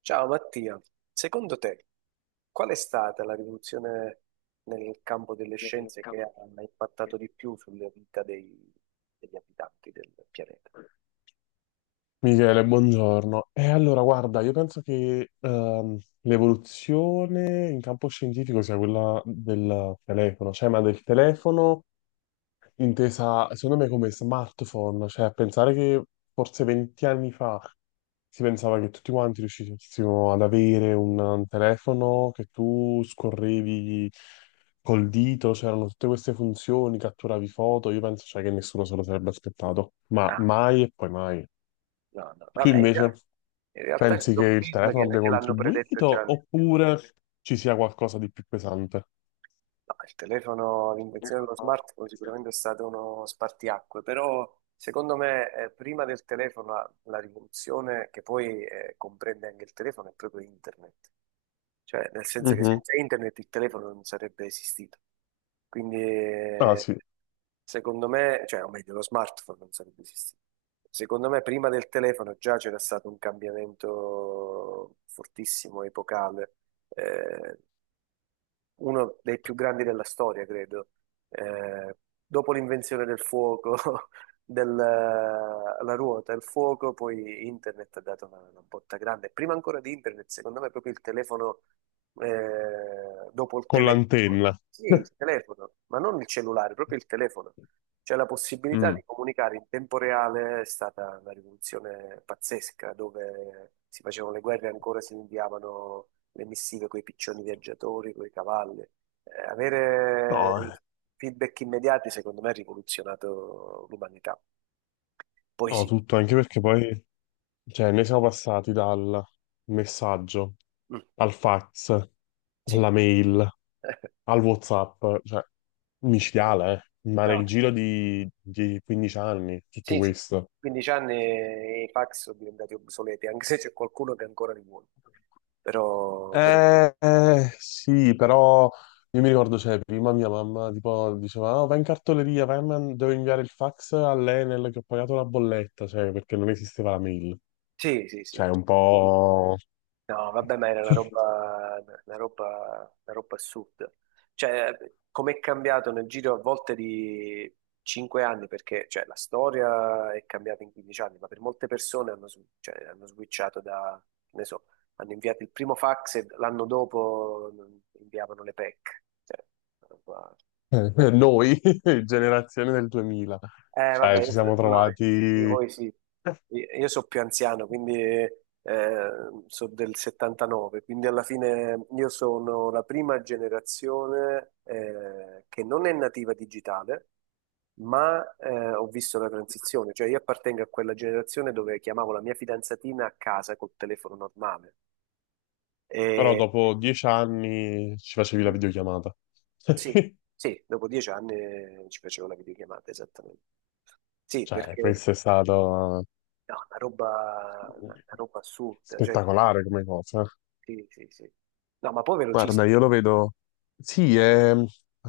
Ciao Mattia, secondo te qual è stata la rivoluzione nel campo delle scienze che ha impattato di più sulla vita degli abitanti del pianeta? Michele, buongiorno. E allora, guarda, io penso che l'evoluzione in campo scientifico sia quella del telefono, cioè, ma del telefono intesa, secondo me, come smartphone, cioè a pensare che forse 20 anni fa si pensava che tutti quanti riuscissimo ad avere un telefono che tu scorrevi col dito, c'erano tutte queste funzioni, catturavi foto, io penso, cioè, che nessuno se lo sarebbe aspettato, ma Ah, mai e poi mai. no, no, Tu vabbè, invece in realtà ci pensi che sono il film telefono che, abbia che l'hanno predetto contribuito già. No, oppure ci sia qualcosa di più pesante? il telefono, l'invenzione dello smartphone sicuramente è stato uno spartiacque, però secondo me prima del telefono la rivoluzione che poi comprende anche il telefono è proprio internet. Cioè, nel senso che Mhm. senza internet il telefono non sarebbe esistito. Quindi, Ah eh, sì, secondo me, cioè, o meglio, lo smartphone non sarebbe esistito. Secondo me, prima del telefono già c'era stato un cambiamento fortissimo, epocale, eh, uno dei più grandi della storia, credo. Eh, Dopo l'invenzione del fuoco, della la ruota, il fuoco, poi internet ha dato una botta grande. Prima ancora di internet, secondo me, proprio il telefono, dopo il con telefono, l'antenna. sì, il telefono, ma non il cellulare, proprio il telefono. Cioè la possibilità Mm. di comunicare in tempo reale è stata una rivoluzione pazzesca, dove si facevano le guerre e ancora si inviavano le missive con i piccioni viaggiatori, con i cavalli. Avere No, eh. feedback immediati, secondo me, ha rivoluzionato l'umanità. Poi No, sì. tutto, anche perché poi, cioè, ne siamo passati dal messaggio Mm. al fax, Sì. alla mail, al WhatsApp, cioè, micidiale, eh. Ma No, nel giro di 15 anni, tutto sì, sì. questo. 15 anni i fax sono diventati obsoleti, anche se c'è qualcuno che ancora li vuole. Però, però- Eh, sì, però io mi ricordo, cioè, prima mia mamma tipo diceva, "Ah, vai in cartoleria, devo inviare il fax all'Enel che ho pagato la bolletta, cioè, perché non esisteva la mail." sì, sì, sì. Cioè, un po'. No, vabbè, ma era una roba assurda. Cioè, com'è cambiato nel giro a volte di 5 anni, perché cioè, la storia è cambiata in 15 anni, ma per molte persone hanno, cioè, hanno switchato da, che ne so, hanno inviato il primo fax e l'anno dopo inviavano le PEC. Una roba- Noi, generazione del 2000, cioè, vabbè, ci io siamo so- no, trovati, voi sì. Io sono più anziano, quindi sono del 79, quindi alla fine io sono la prima generazione che non è nativa digitale, ma ho visto la transizione, cioè io appartengo a quella generazione dove chiamavo la mia fidanzatina a casa col telefono normale. però E dopo 10 anni ci facevi la videochiamata. sì, sì, dopo 10 anni ci facevo la videochiamata, esattamente. Sì, Cioè, perché questo è stato no, una roba assurda, cioè, spettacolare come cosa. sì, sì, sì. No, ma poi Guarda, velocissimo. io lo vedo. Sì, la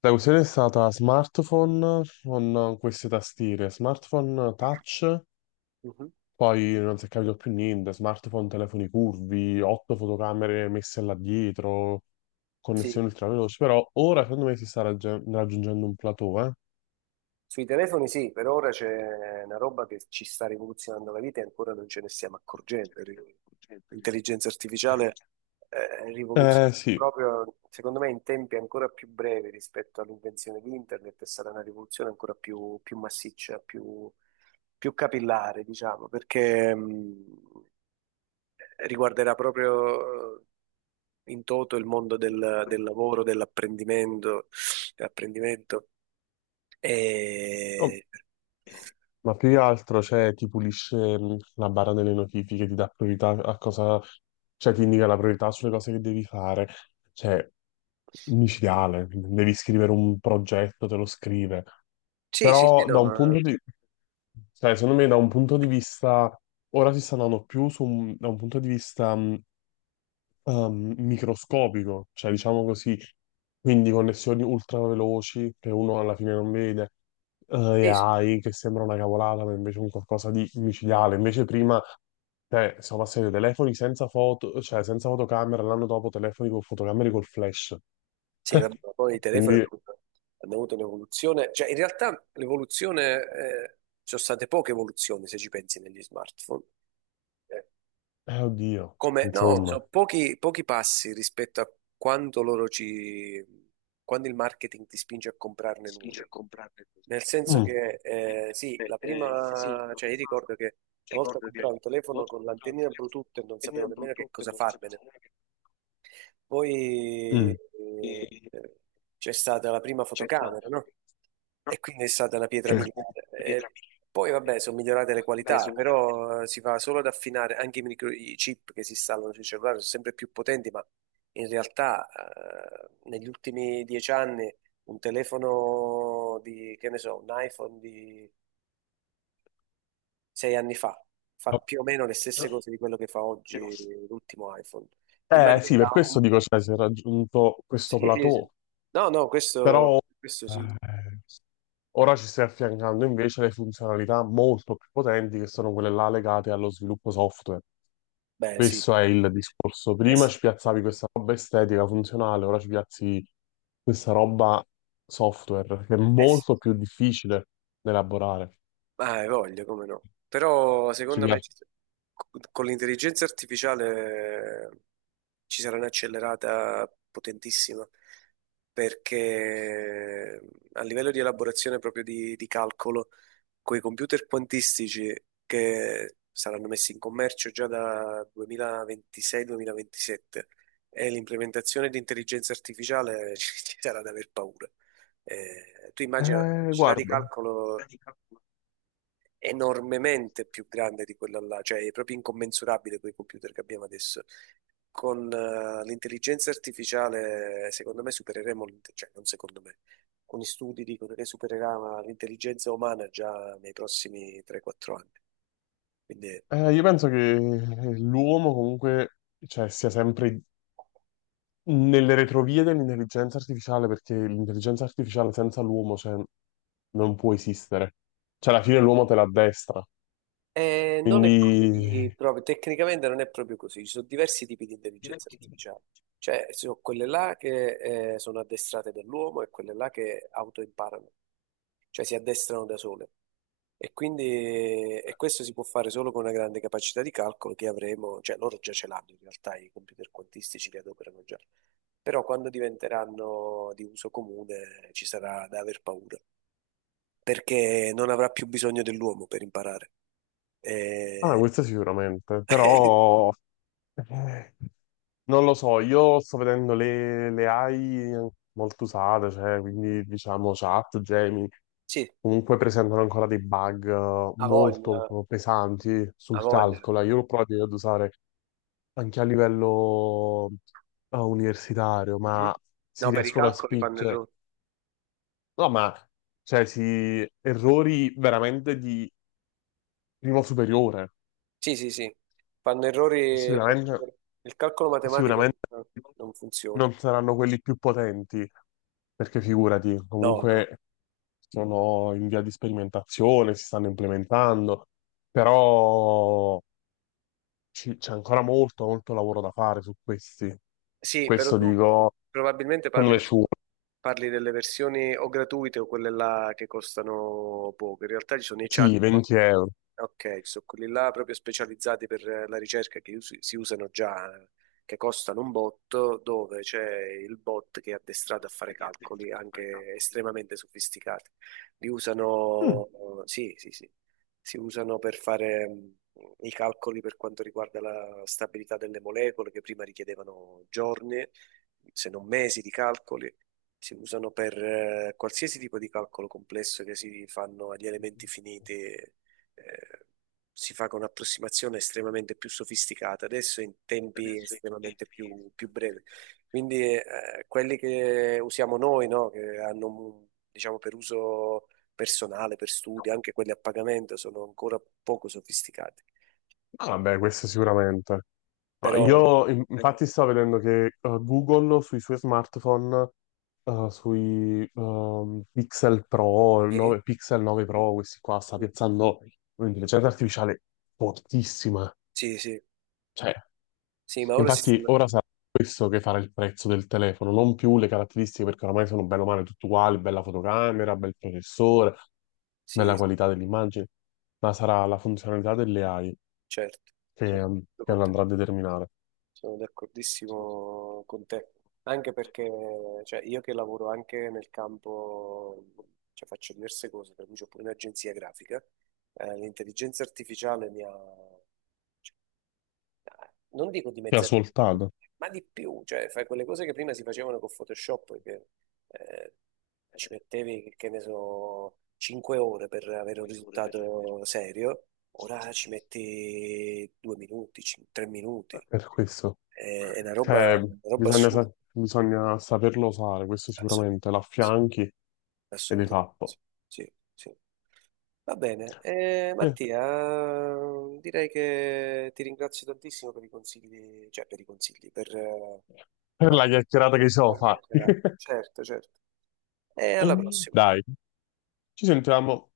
questione è stata smartphone con queste tastiere, smartphone touch, Mhm. poi non si è capito più niente, smartphone telefoni curvi, otto fotocamere messe là dietro, Sì, connessioni ultraveloci, però ora secondo me si sta raggiungendo un plateau, eh? sui telefoni sì, per ora c'è una roba che ci sta rivoluzionando la vita e ancora non ce ne stiamo accorgendo. L'intelligenza artificiale rivoluziona Eh sì, proprio, secondo me, in tempi ancora più brevi rispetto all'invenzione di internet, è stata una rivoluzione ancora più massiccia, più capillare, diciamo, perché riguarderà proprio in toto il mondo del lavoro, dell'apprendimento. no, E... ma più che altro, cioè, ti pulisce la barra delle notifiche, ti dà priorità a cosa, cioè, ti indica la priorità sulle cose che devi fare. Cioè, micidiale, devi scrivere un progetto, te lo scrive. sì, sì, sì. Però No, da un ma punto di, cioè, secondo me da un punto di vista, ora si sta andando più su da un punto di vista microscopico, cioè diciamo così, quindi connessioni ultra veloci che uno alla fine non vede, sì, sì. AI che sembra una cavolata, ma invece è un qualcosa di micidiale. Invece prima, cioè, siamo passati dai telefoni senza foto, cioè senza fotocamera, l'anno dopo telefoni con fotocamere col flash. Sì, vabbè, ma poi i telefoni Quindi, hanno avuto un'evoluzione, cioè in realtà l'evoluzione, ci sono state poche evoluzioni se ci pensi negli smartphone. Eh, oddio, Come, no, insomma. so pochi passi rispetto a quando loro ci, quando il marketing ti spinge a comprarne nuovi. Nel senso Mm, che, sì, la prima, cioè io ricordo che una volta compravo un telefono con l'antennina Bluetooth e non sapevo nemmeno che cosa farmene. Poi mm. C'è stata la prima fotocamera, no? E quindi è stata una pietra miliare. E poi vabbè, sono migliorate le qualità, però si va solo ad affinare anche i chip che si installano sui cellulari, sono sempre più potenti, ma in realtà negli ultimi 10 anni un telefono di, che ne so, un iPhone di 6 anni fa fa più o meno le stesse cose di quello che fa oggi l'ultimo iPhone in Eh maniera sì, per questo dico, cioè, si è raggiunto questo sì, sì, plateau, sì. No, no, però... questo sì. eh, Ora ci stai affiancando invece le funzionalità molto più potenti che sono quelle là legate allo sviluppo software. Beh, sì. Questo è il discorso. Eh Prima sì, ci piazzavi questa roba estetica, funzionale, ora ci piazzi questa roba software che è eh sì. molto più difficile da elaborare. Ma hai voglia, come no. Però Ci secondo me pia- ci- Con l'intelligenza artificiale ci sarà un'accelerata potentissima perché a livello di elaborazione proprio di calcolo coi computer quantistici che saranno messi in commercio già da 2026-2027 e l'implementazione di intelligenza artificiale ci sarà da aver paura. Tu immagina la capacità di guarda, calcolo enormemente più grande di quella là, cioè è proprio incommensurabile quei computer che abbiamo adesso. Con l'intelligenza artificiale, secondo me, cioè non secondo me, alcuni studi dicono che supererà l'intelligenza umana già nei prossimi 3-4 anni. Quindi io penso che l'uomo comunque, cioè, sia sempre nelle retrovie dell'intelligenza artificiale, perché l'intelligenza artificiale senza l'uomo, cioè, non può esistere. Cioè, alla fine l'uomo te l'addestra. Non è Quindi, così proprio, tecnicamente non è proprio così, ci sono diversi tipi di intelligenza artificiale. Cioè, ci sono quelle là che sono addestrate dall'uomo e quelle là che autoimparano, cioè si addestrano da sole. E quindi e questo si può fare solo con una grande capacità di calcolo che avremo, cioè loro già ce l'hanno in realtà, i computer quantistici li adoperano già, però quando diventeranno di uso comune ci sarà da aver paura, perché non avrà più bisogno dell'uomo per imparare. ah, E- questo sicuramente, però eh, non lo so, io sto vedendo le AI molto usate, cioè, quindi diciamo chat, Gemini, Sì, comunque presentano ancora dei bug ha molto voglia, pesanti ha sul voglia. calcolo. Io l'ho provato ad usare anche a livello universitario, Mhm. ma si No, per i riescono a calcoli fanno spingere. errori. No, ma cioè, si, errori veramente di primo superiore. Sì, sì, sì, fanno errori per... Sicuramente, Il calcolo matematico sicuramente non funziona. non saranno quelli più potenti, perché figurati, No, no. comunque sono in via di sperimentazione, si stanno implementando, però c'è ancora molto, molto lavoro da fare su questi. Sì, però Questo tu dico, probabilmente secondo parli, me ci vuole, parli delle versioni o gratuite o quelle là che costano poco. In realtà ci sono i sì, chatbot. 20 euro. Ok, ci sono quelli là proprio specializzati per la ricerca si usano già, che costano un botto, dove c'è il bot che è addestrato a fare calcoli anche estremamente sofisticati. Li usano, sì, sì, sì, si usano per fare i calcoli per quanto riguarda la stabilità delle molecole, che prima richiedevano giorni, se non mesi di calcoli. Si usano per qualsiasi tipo di calcolo complesso che si fanno agli elementi finiti. Si fa con un'approssimazione estremamente più sofisticata, adesso in tempi estremamente più brevi. Quindi quelli che usiamo noi, no, che hanno, diciamo, per uso personale per studi, anche quelli a pagamento sono ancora poco sofisticati. Ah, vabbè, questo sicuramente. Ma Però io infatti sto vedendo che Google sui suoi smartphone, sui Pixel Pro, eh, 9 Pixel 9 Pro, questi qua, sta piazzando un'intelligenza artificiale fortissima. sì, sì, Cioè, sì, ma ora si infatti stanno, ora sarà questo che farà il prezzo del telefono, non più le caratteristiche, perché oramai sono bene o male tutte uguali, bella fotocamera, bel processore, sì, bella qualità dell'immagine, ma sarà la funzionalità delle AI certo, che, sono ehm, d'accordo che con lo te, andrà a determinare. sono d'accordissimo con te, anche perché cioè, io che lavoro anche nel campo, cioè faccio diverse cose, per cui ho pure un'agenzia grafica, l'intelligenza artificiale mi ha non dico Ti ha dimezzate, svoltato. ma di più, cioè fai quelle cose che prima si facevano con Photoshop, che eh, ci mettevi, che ne so, 5 ore per avere un risultato serio, ora ci metti 2 minuti, 3 minuti, Per questo. è una roba, Cioè, una roba bisogna, assurda, bisogna saperlo usare, questo assolutamente, sicuramente, l'affianchi ed è assolutamente. fatto. Sì, sì. Va bene, Eh, Mattia, direi che ti ringrazio tantissimo per i consigli, cioè per i consigli, per Per la la chiacchierata che ci siamo la fatti. chiacchierata. Certo, certo. E alla prossima. Dai, ci sentiamo.